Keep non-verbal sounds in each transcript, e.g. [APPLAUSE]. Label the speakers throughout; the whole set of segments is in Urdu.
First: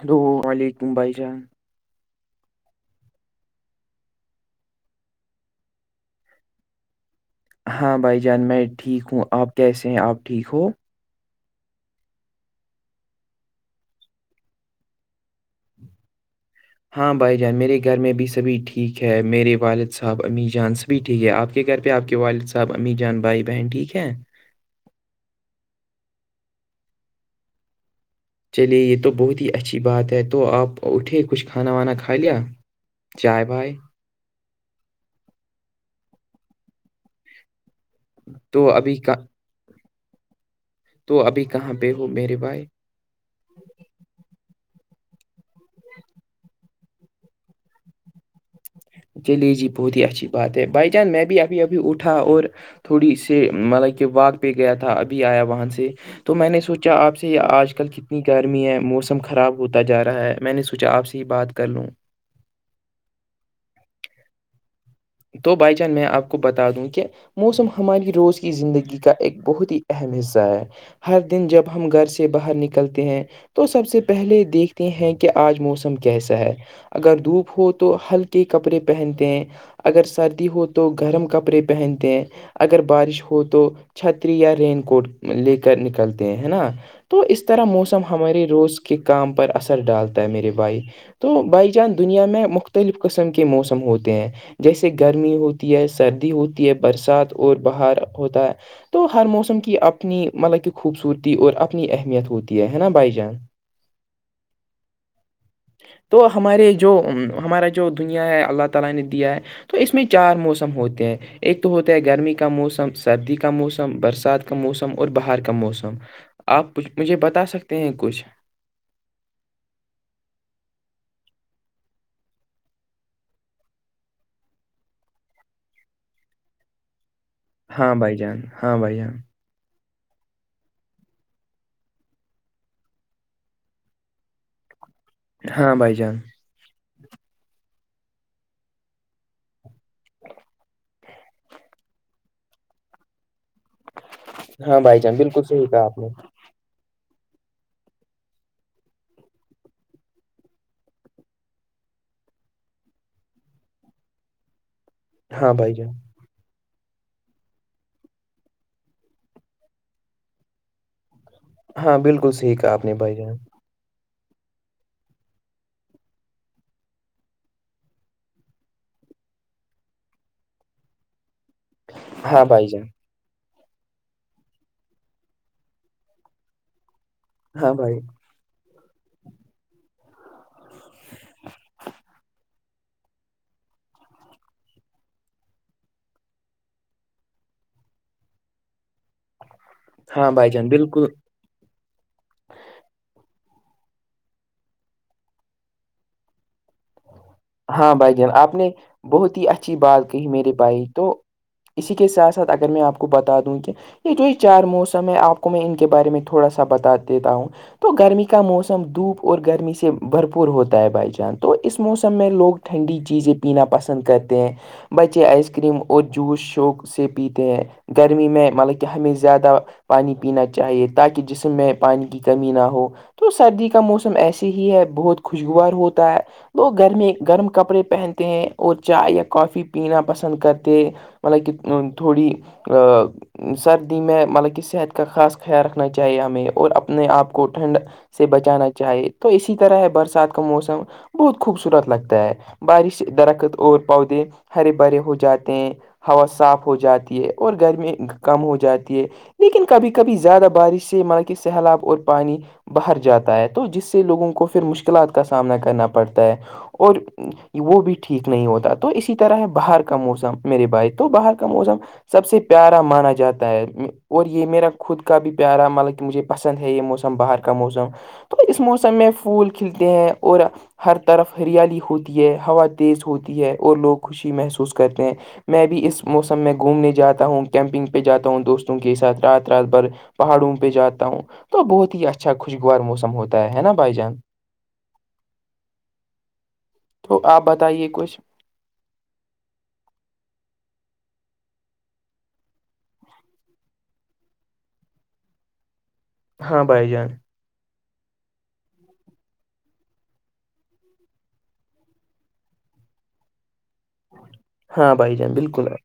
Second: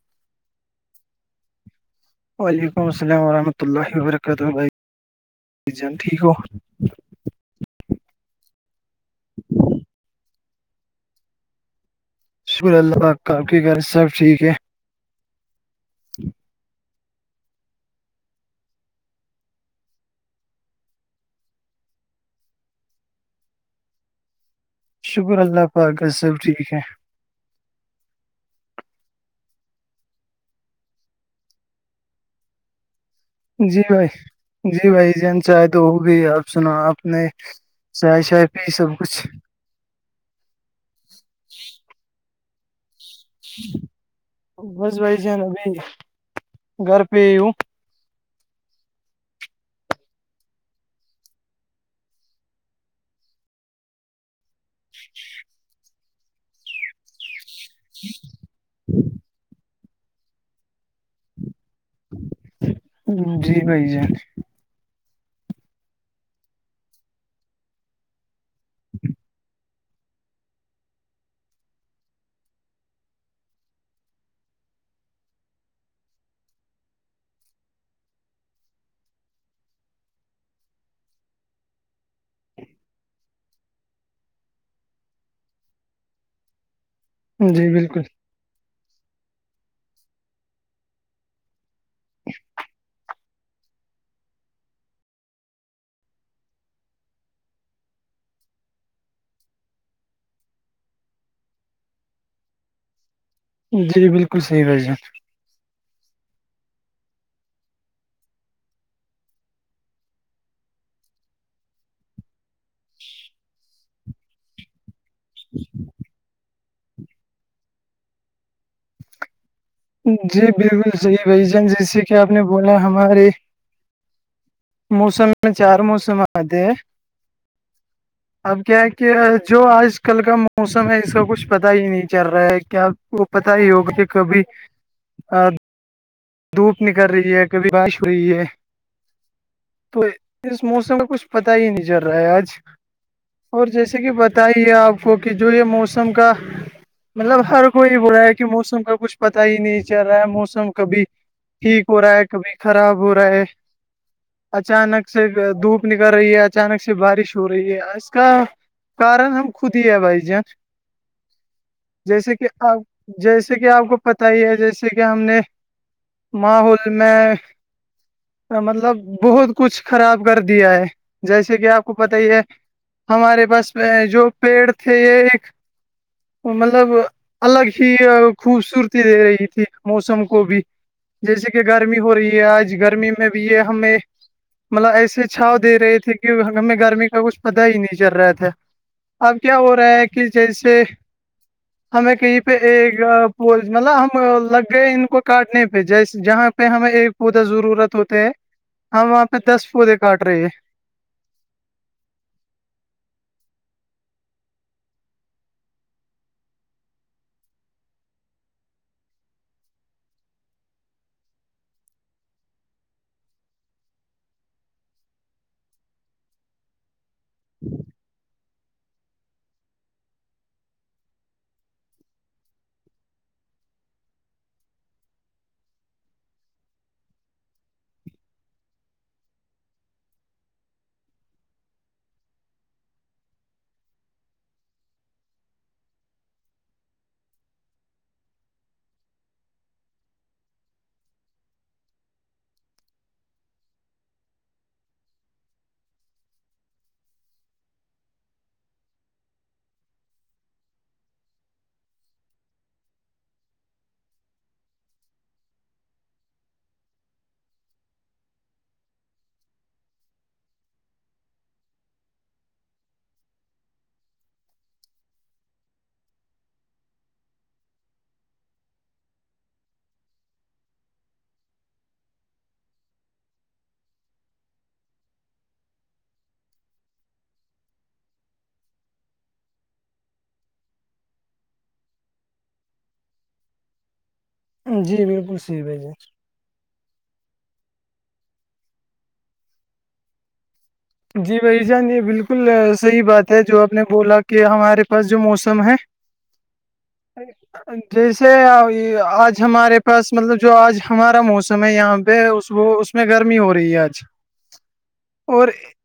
Speaker 1: ہلو وعلیکم بھائیسلام
Speaker 2: وعلیکم السلام ورحمۃ اللہ وبرکاتہ جان ٹھیک ہو
Speaker 1: ہاں بھائی جان میں ٹھیک ہوں آپ کیسے ہیں آپ ٹھیک ہو
Speaker 2: شکر اللہ ت آپ کی گھر سب ٹھیک ہے جی [INAUDIBLE]
Speaker 1: ہاں بھائی جان میرے گھر میں بھی سبھی ٹھیک ہے میرے والد صاحب امی جان ب ٹھیک ہے آپ کے گھر پہ آپ کے والد صاحب امی جان بھائی بہن ٹھیک ہے
Speaker 2: شکر اللہ پاکت سب ٹھیک ہے
Speaker 1: چلیے یہ تو بہت ہی اچھی بات ہے تو آپ اٹھے کچھ کھانا وانا کھا لیا چائے بھائے
Speaker 2: جی بھائی جی بھائی جن چاہے تو وہ بھی آپ سناو آپ نے چائے شائے
Speaker 1: تو
Speaker 2: پ
Speaker 1: ابھی
Speaker 2: سب
Speaker 1: کا
Speaker 2: کچھ
Speaker 1: تو ابھی کہاں پہ ہو میرے بھائی
Speaker 2: بس بھائی ج ن ابھی گھر پہ [UNINTELLIGIBLE]
Speaker 1: چلیے جی بہت ہی اچھی بات ہے بائی چانس میں بھی ابھی ابھی اٹھا اور تھوڑی س مطلب کہ واق پہ گیا تھا ابھی آیا وہاں سے تو میں نے سوچا آپ سے یہ آج آج کل کتنی گرمی ہے موسم خراب ہوتا جا رہا ہے میں نے سوچا آپ سے ہی بات کر لوں
Speaker 2: جی بھائی ج [UNINTELLIGIBLE]
Speaker 1: تو بائی چان میں آپ کو بتا دوں کہ موسم ہماری روز کی زندگی کا ایک بہت ہی اہم حصہ ہے ہر دن جب ہم گھر سے باہر نکلتے ہیں تو سب سے پہلے دیکھتے ہیں کہ آج موسم کیسا ہے اگر دھوپ ہو تو ہلکے کپڑے پہنتے ہیں اگر سردی ہو تو گرم کپڑے پہنتے ہیں اگر بارش ہو تو چھتری یا رین کوٹ لے کر نکلتے ہیں ہے نا تو اس طرح
Speaker 2: جی
Speaker 1: موسم
Speaker 2: بالکل
Speaker 1: ہمارے روز کے کام پر اثر ڈالتا ہے میرے بھائی تو بائی جان دنیا میں مختلف قسم کے موسم ہوتے ہیں جیسے گرمی ہوتی ہے سردی ہوتی ہے برسات اور بہار ہوتا ہے تو ہر موسم کی اپنی مطلب کی خوبصورتی اور اپنی اہمیت ہوتی ہے نا بھائی جان
Speaker 2: جی بالکل صحیح بج ہے
Speaker 1: تو ہمارے جو ہمارا جو دنیا ہے اللہ تعالی نے دیا ہے تو اس میں چار موسم ہوتے ہیں ایک تو ہوتا ہے گرمی کا موسم سردی کا موسم برسات کا کا موسم اور باہر کا موسم آپ مجھے بتا سکتے ہیں کچھ
Speaker 2: جی بالکل صحیح بھ جان جیسے کہ آپ نے بولا ہمارے موسم میں چار موسم آتے ہیں
Speaker 1: ہاں بھائی جان
Speaker 2: اب
Speaker 1: ہاں
Speaker 2: کیا ہے
Speaker 1: بھائی جان
Speaker 2: کیا جو آج کل کا موسم ہے اس کا کچھ پتا ہی نہیں چل رہا ہے کیا وہ پتا ہی ہوگا کہ کبھی [INAUDIBLE]
Speaker 1: ہاں بھائی جان
Speaker 2: دھوپ نکل رہی ہے کبھی بارش ہو رہی ہے تو اس موسم کا کچھ پتا ہی نہیں چل رہا ہے آج اور جیسے کہ بتائیے
Speaker 1: ہاں بھائی
Speaker 2: آپ
Speaker 1: جان
Speaker 2: کو کہ
Speaker 1: بالکل
Speaker 2: جو یہ
Speaker 1: صحیح کہا آپ نے
Speaker 2: موسم کا مطلب ہر کوئی ہو رہا ہے کہ موسم کا کچھ پتا ہی نہیں چل رہا ہے موسم کبھی ٹھیک ہو رہا ہے کبھی خراب ہو رہا ہے اچانک سے
Speaker 1: ہاں بھائی
Speaker 2: دھوپ
Speaker 1: جان
Speaker 2: نکل رہی ہے اچانک سے بارش ہو رہی ہے اس کا کارن ہم خود ہی ہے بھائی جان
Speaker 1: ہاں بالکل سییکا آپ نے بھائی جان
Speaker 2: جس کہ آپ کو پتہ ہی ہے جیسے کہ ہم نے ماحول میں مطلب بہت کچھ خراب کر دیا ہے جیسے کہ آپ کو پت ہی ہے
Speaker 1: ہاں بھائی جان
Speaker 2: ہمارے پاس جو پیڑ تھے یہ ایک مطلب الگ
Speaker 1: ہاں
Speaker 2: ہی
Speaker 1: بھائی
Speaker 2: خوبصورتی دے رہی تھی موسم کو بھی جیسے کہ گرمی ہو رہی ہے آج گرمی میں بھی یہ ہمیں مطلب ایسے چھاؤ دے رہے تھے کہ ہمیں گرمی کا کچھ پتا ہی نہیں چل رہا تھا اب کیا ہو رہا ہے کہ
Speaker 1: ہاں بھائی جان
Speaker 2: جیسے
Speaker 1: بالکل
Speaker 2: ہمیں کہیں پہ ایک پول مطلب ہم لگ گئے ان کو کاٹنے پہ جیس جہاں پہ ہمیں ایک پودا
Speaker 1: ہاں
Speaker 2: ضرورت
Speaker 1: بھائی
Speaker 2: ہوتے ہے
Speaker 1: جان آپ نے
Speaker 2: ہم وہاں
Speaker 1: بہت
Speaker 2: پہ
Speaker 1: ہی
Speaker 2: دس
Speaker 1: اچھی
Speaker 2: پودے
Speaker 1: بات
Speaker 2: کاٹ
Speaker 1: کہی
Speaker 2: رہے
Speaker 1: میرے بھائی تو اسی کے ساتھ ساتھ اگر میں آپ کو بتا دوں کہ یہ جو یہ چار موسم ہے آپ کو میں ان کے بارے میں تھوڑا سا بتا دیتا ہوں تو گرمی کا موسم دھوپ اور گرمی سے بھرپور ہوتا ہے بھائی جان تو اس موسم مو سم میں لوگ ٹھنڈی چیزیں پینا پسند کرتے ہیں بچے آئس کریم اور جوس شوق سے پیتے ہیں گرمی میں مطلب کہ ہمیشہ زیادہ آ پانی پینا چاہیے تاکہ جسم میں پانی کی کمی نہ ہو تو سردی کا موسم ایسے ہی ہے بہت خوشگوار ہوتا ہے گرم گرم کپڑے پہنتے ہیں اور چائے یا کافی پینا پسند کرتے ہیں مل کہ تھوڑی سردی میں مطلب کہ صحت کا خاص خیال رکھنا چاہیے ہمیں اور اپنے آپ کو ٹھنڈ سے بچانا چاہے تو اسی طرح ہے برسات کا موسم بہت خوبصورت لگتا ہے بارش درخت اور پودے ہرے بھرے ہو جاتے ہیں ہوا صاف ہو جاتی ہے اور گرمی کم ہو جاتی ہے لیکن کبھی کبھی زیادہ بارش سے مطب کہ سیلاب اور پانی باہر جاتا ہے تو جس سے لوگوں کو پھر مشکلات کا سامنا کرنا پڑتا ہے اور وہ بھی ٹھیک نہیں ہوتا تو اسی طرح ہے باہر کا موسم میرے بھائی تو باہر کا موسم سب سے پیارا مانا جاتا ہے اور یہ میرا خود کا بھی پیارا مطلب کہ مجھے پسند ہے یہ موسم باہر کا موسم تو اس موسم میں پھول کھلتے ہیں اور ہر طرف ہریالی ہوتی ہے ہوا تیز ہوتی ہے اور لوگ خوشی محسوس کرتے ہیں میں بھی اس موسم میں گھومنے جاتا ہوں کیمپنگ پہ جاتا ہوں دوستوں کے ساتھ رات رات بھر پہاڑوں پہ جاتا ہوں تو بہت ہی اچھا خوشگوار موسم ہوتا ہے نا بھائی جان
Speaker 2: جی بالکل سیح بھائی جی [UNINTELLIGIBLE]
Speaker 1: تو آپ بتائیے کچھ
Speaker 2: جی بھائی جان یہ بالکل صحیح بات ہے جو آپ نے بولا کہ ہمارے پاس جو موسم ہے
Speaker 1: ہاں بھائی جان
Speaker 2: ہاں جیسے آج ہمارے پاس مطلب جو آج ہمارا موسم ہے یہاں پہ اس اس میں گرمی ہو رہی ہے آج
Speaker 1: ہاں بھائی جان
Speaker 2: اور
Speaker 1: بالکل ہے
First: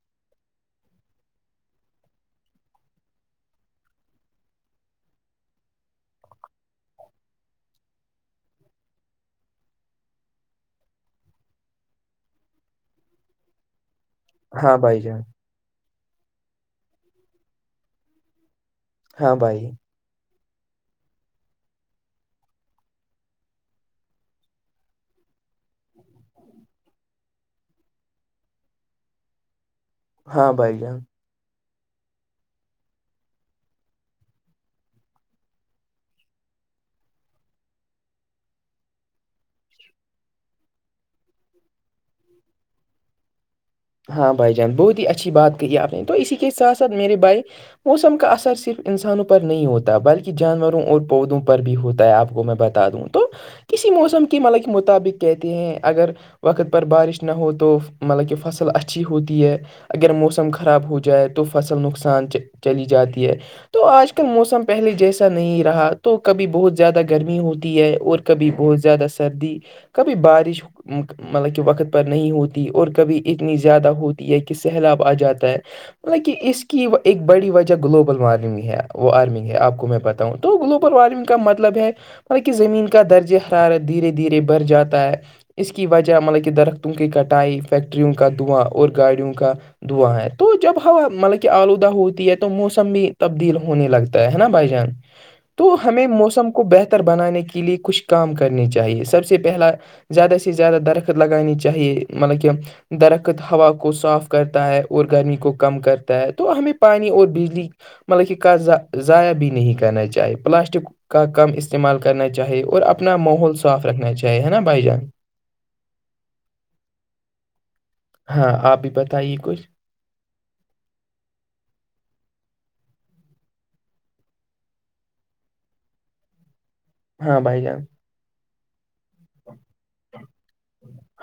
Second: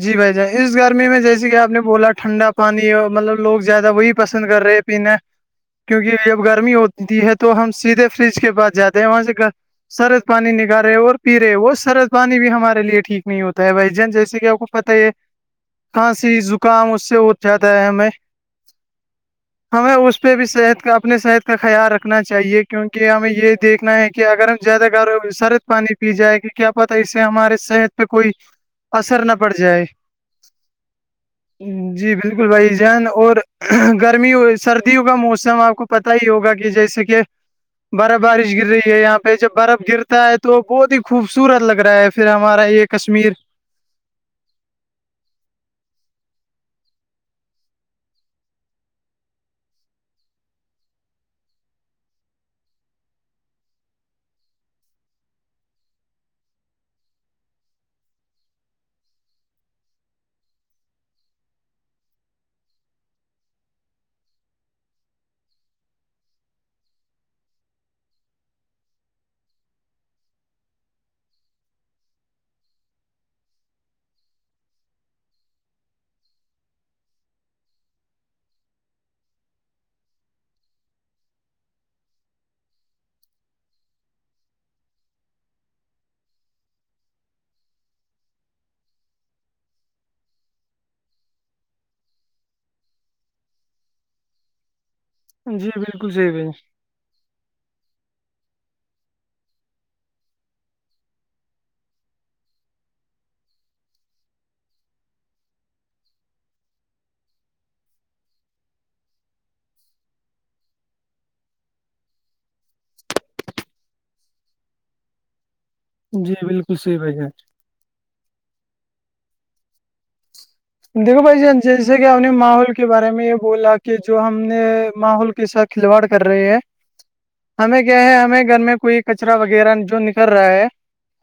Speaker 2: جی بھائی جان اس گرمی میں جیسے کہ آپ نے بولا ٹھنڈا پانی ہے مطلب لوگ زیادہ وہی پسند کر رہے پینا کیونکہ جب گرمی ہوتی ہے تو ہم سیدھے فریج کے پاس جاتے ہیں وہاں سے سرد پانی نکال رہے اور پی رہے وہ سرد پانی بھی ہمارے لیے ٹھیک نہیں ہوتا ہے بھائی ج جیسے کہ آپ کو
Speaker 1: ہاں
Speaker 2: پت
Speaker 1: بھائی
Speaker 2: ہے
Speaker 1: جان
Speaker 2: کہاںسی زکام اس سے ہو جاتا ہے ہمیں
Speaker 1: ہاں بھائی
Speaker 2: ہمیں اس پہ بھی صحت کا اپنے صحت کا خیال رکھنا چاہیے کیونکہ ہمیں یہ دیکھنا ہے کہ اگر زیادہ گر سرد پانی پی جائے کہ کیا پتا ہے اس سے ہمارے صحت پہ کوئی اثر نہ پڑ جائے
Speaker 1: ہاں بھائی جان
Speaker 2: جی بالکل بھائی جان اور گرمی سردیوں کا موسم آپ کو پتا ہی ہوگا کہ جیسے کہ برف بارش گر رہی ہے یہاں پہ جب برف گرتا ہے تو بہت ہی خوبصورت لگ رہا ہے پھر ہمارا ایک کشمیر
Speaker 1: ہاں بھائی جان بہت ہی اچھی بات کہ کی ہے آپ نے تو اسی کے ساتھ ساتھ میرے بھائی موسم کا اثر صرف انسانوں پر نہیں ہوتا بلکہ جانوروں اور پودوں پر بھی ہوتا ہے آپ کو میں بتا بتا دوں تو کسی موسم کے م کے مطابق کہتے ہیں اگر [UNINTELLIGIBLE] وقت پر بارش نہ ہو تو مطلب کہ فصل فصل اچھی ہوتی ہے اگر موسم خراب ہو جائے تو فصل نقصان چلی جاتی ہے تو آج کل موسم پہلے جیسا نہیں رہا تو کبھی بہت زیادہ گرمی ہوتی ہے اور کبھی بہت زیادہ سردی کبھی بارش مطلب کہ وقت پر نہیں ہوتی اور کبھی اتنی زیادہ ہوتی ہے کہ سیلاب آ جاتا ہے مطل کہ اس کی ایک بڑی وجہ گلوبل وارمنگ ہے وارمنگ ہے آپ کو میں پتا [UNINTELLIGIBLE] ہ تو گلوبل وارمنگ کا مطلب ہے مطلب کہ زمین کا درجہ حرارت دھیرے دھیرے بڑھ جاتا ہے اس کی وجہ مطلب کہ درختوں کی کٹائی فیکٹریوں کا دواں اور گاڑیوں کا دعا ہے تو جب ہوا مطلب کہ آلودہ ہوتی ہے تو موسم بھی تبدیل ہونے لگتا ہے نا بھائی جان تو
Speaker 2: جی
Speaker 1: ہمیں
Speaker 2: بالکل صحیح
Speaker 1: موسم کو
Speaker 2: بھائی
Speaker 1: بہتر بنانے کے لیے کچھ کام کرنے چاہیے سب سے پہلا زیادہ سے زیادہ درخت لگانانی چاہیے مطلب کہ درخت ہوا کو صاف کرتا ہے اور گرمی کو کم کرتا ہے تو ہمیں پانی اور بجلی مطلب کہ کاھ ضائع بھی نہیں کرنا چاہیے پلاسٹک [UNINTELLIGIBLE] کا کم استعمال کرنا چاہیے اور اپنا ماحول صاف رکھنا چاہیے ہے نا بھائی جان
Speaker 2: جی بالکل صحیح بھائی ہے [UNINTELLIGIBLE]
Speaker 1: ہاں آپ بھی بتائیے کچھ
Speaker 2: دیکھو بھائی جی جیسے کہ ہم نے ماحول کے بارے میں یہ بولا کہ جو ہم نے ماحول کے س کھلواڑ کر رہے ہیں
Speaker 1: ہاں بھائی
Speaker 2: ہمیں
Speaker 1: جان
Speaker 2: کیا ہے ہمیں گھر میں کوئی کچرا وغیرہ جو نکر رہا ہے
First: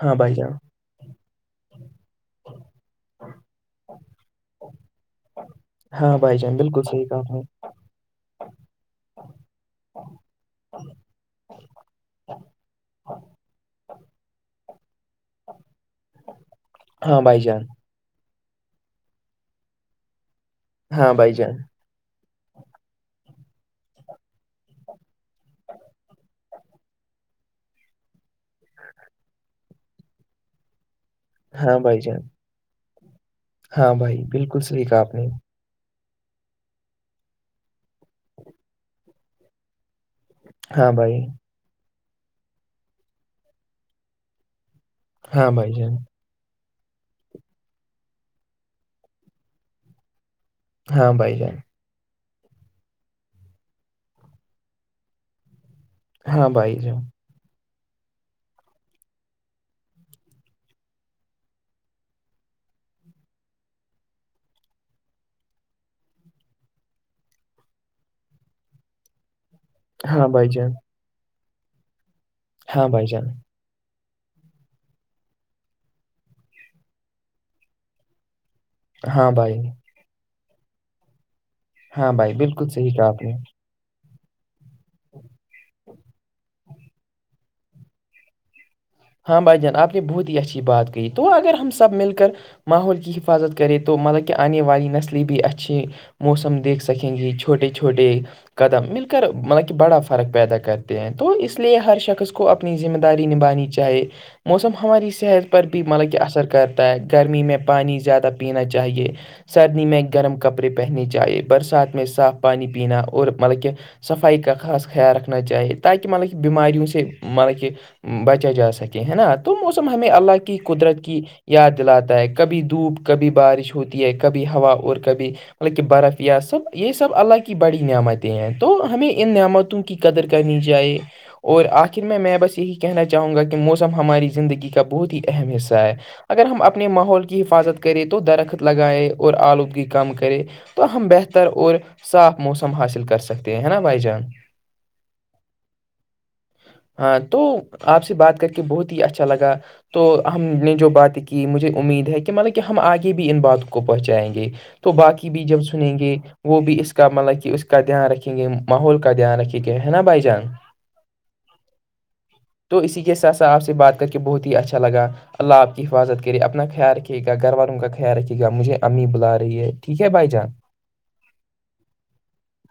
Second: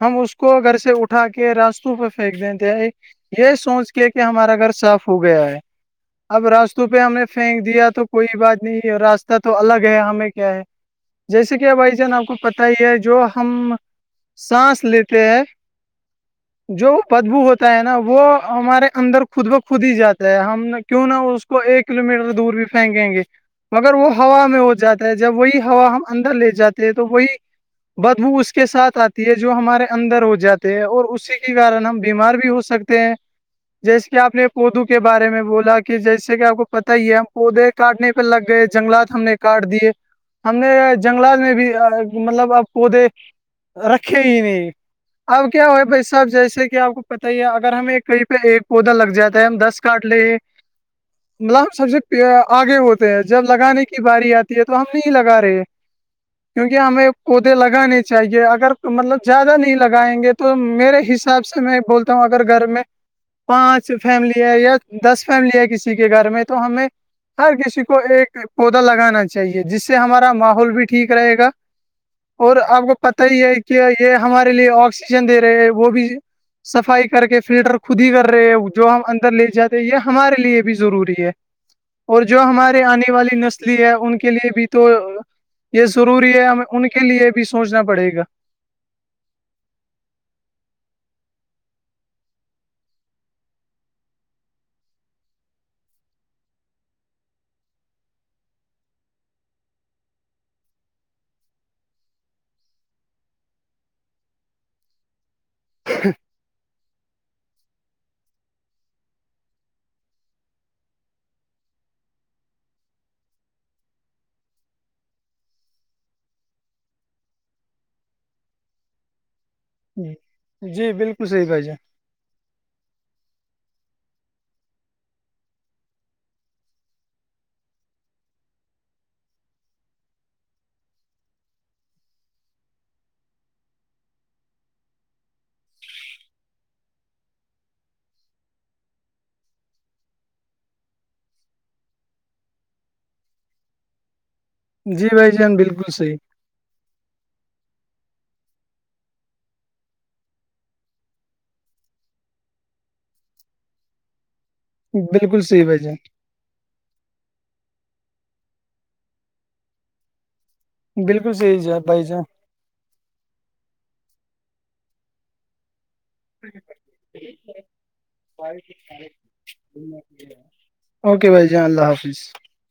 Speaker 2: [UNINTELLIGIBLE]
Speaker 1: ہاں
Speaker 2: ہم
Speaker 1: بھائی
Speaker 2: اس
Speaker 1: جان
Speaker 2: کو گھر سے اٹھا کے راستوں پہ پھینک دیتے یہ سوچ کے کہ ہمارا گھر صاف ہو گیا ہے
Speaker 1: ہاں بھائی
Speaker 2: اب
Speaker 1: جان بالکل
Speaker 2: راستوں پہ
Speaker 1: صحیح
Speaker 2: ہم
Speaker 1: کہا
Speaker 2: نے
Speaker 1: آپ
Speaker 2: پھینک دیا تو کوئی بات نہیں ہے راستہ تو الگ ہے ہمیں کیا ہے جیسے کہ بھائی جان آپ کو پتا ہی ہے جو ہم سانس لیتے ہیں جو
Speaker 1: ہاں بھائی
Speaker 2: بدبو
Speaker 1: جان
Speaker 2: ہوتا ہے نا وہ ہمارے اندر خود بخود ہی جاتا ہے ہم کیوں
Speaker 1: ہاں
Speaker 2: نہا
Speaker 1: بھائی
Speaker 2: اس
Speaker 1: جان
Speaker 2: کو ایک کلو میٹر دور بھی پھینکیں گے مگر وہ ہوا میں ہو جاتا ہے جب وہی ہوا ہم اندر لے جاتے ہیں تو وہی بدبو اس کے ساتھ آتی ہے جو ہمارے اندر ہو جاتے ہے اور اسی
Speaker 1: ہاں
Speaker 2: کارن ہم
Speaker 1: بھائی جان
Speaker 2: بیمار بھی ہو سکتے ہیں
Speaker 1: ہاں
Speaker 2: جیسے کہ
Speaker 1: بھائی
Speaker 2: آپ نے
Speaker 1: بالکل
Speaker 2: کوودو
Speaker 1: صحیح
Speaker 2: کے
Speaker 1: کہا آپ نے
Speaker 2: بارے میں بولا کہ کہ جیسے کہ آپ کو پت ہی ہے ہم پودے کاٹنے پہ لگ گئے جنگلات ہم نے کاٹ دیے [UNINTELLIGIBLE] ہم نے جنگلات میں بھی مطلب اب پودے رکھے ہی نہیں اب کیا ہوا بھائی صاحب جیسے کہ آپ کو پت ہی ہے اگر ہمیں کئی پہ ایک پودا لگ جاتا ہے ہم دس کاٹ لے مطلب سب سے آگے ہوتے ہیں جب لگانے کی باری آتی ہے تو ہم نہیں لگا رہے کیونکہ ہمیں پودے لگانے چاہیے اگر مطلب زیادہ نہیں لگائیں گے تو میرے حساب سے میں بولتا اگر گھر میں پانچ فیملی ہے یا دس فیملی ہے کسی کے گھر میں تو ہمیں ہر کسی کو ایک پودا لگانا چاہیے جس سے سے ہمارا ماحول بھی ٹھیک رہے گا اور آپ کو پتا ہی ہے کہ یہ ہمارے لیے آکسیجن دے رہے وہ بھی صفائی کر کے فلٹر خود ہی کر رہے ہیں جو ہم اندر لے جاتے یہ ہمارے لیے بھی ضروری ہے اور جو ہمارے آنے والی نسل لی ان کے لیے بھی تو یہ ضروری ہے ہمیں ان کے لیے بھی سوچنا پڑے گا
Speaker 1: ہاں بھائی جان آپ نے بہت ہی اچھی بات کہ تو اگر ہم سب مل کر ماحول کی حفاظت کرے تو مطلب کہ آنے والی نسلی بھی اچھی موسم دیکھ سکیں گے چھوٹے چھوٹے قدم مل کر مطلب کہ بڑا فرق پیدا کرتے ہیں تو اس لیے ہر شخص کو اپنی ذمہ داری نبانی چاہیے چاہے موسم ہماری صحت پر بھی مطلب کہ اثر کر تو گرمی میں پانی زیادہ پینا چاہیے سردی میں گرم کپڑے پہننے چاہیے برسات میں صاف پانی پینا اور مطلب کہ صفائی کا خاص خیال رکھنا چاہیے تاکہ مطلب کہ بیماریوں سے مطلب کہ بچا جا سک سکے ہے نا تو موسم ہمیں اللہ کی
Speaker 2: جی
Speaker 1: قدرت کی
Speaker 2: بالکل صحیح بھائی
Speaker 1: یاد
Speaker 2: جان
Speaker 1: دلاتا ہے کہ کبھی دھوپ کبھی بارش ہوتی ہے کبھی ہوا اور کبھی مطلب کہ برف سب یہ سب اللہ کی بڑی نعمتیں ہیں تو ہمیں ان نعمتوں کی قدر کرنی چائے اور آخر میں میں بس یہی کہنا چاہوں گا کہ موسم ہماری زندگی کا بہت ہی اہم حصہ ہے اگر ہم اپنے ماحول کی حفاظت کریں تو درخت لگائیں اور آلودگی کم کرے تو ہم بہتر اور صاف موسم حاصل کر سکتے ہیں ہے نا بھائی جان
Speaker 2: جی بھائی جان بالکل صحیح
Speaker 1: ہاں تو آپ سے بات کر کے بہت ہی اچھا لگا تو ہم نے جو باتیں کی مجھے امید ہے کہ مطلب کہ ہم آگے بھی ان باتوں کو پہنچائیں گے تو باقی
Speaker 2: بالکل
Speaker 1: بھی جب
Speaker 2: صحیح بھائی
Speaker 1: سنیں
Speaker 2: جان
Speaker 1: گے وہ بھی اس کا مطلب کہ اس کا دھیان رکھیں گے ماحول کا دھیان رکھیں گے ہے نا بھائی جان
Speaker 2: بالکل صحیح بھائی جان
Speaker 1: تو اسی کے ساتھ س آپ سے بات کر کے بہت ہی اچھا لگا اللہ آپ کی حفاظت کر اپنا خیال رکھیے گا گھر والوں کا خیال رکے گا مجھے امی بلا رہی ہے ٹھیک ہے بھائی جان
Speaker 2: اوکے بھائی جی اللہ حافظ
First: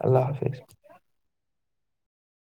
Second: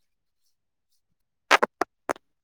Speaker 1: اللہ حافظ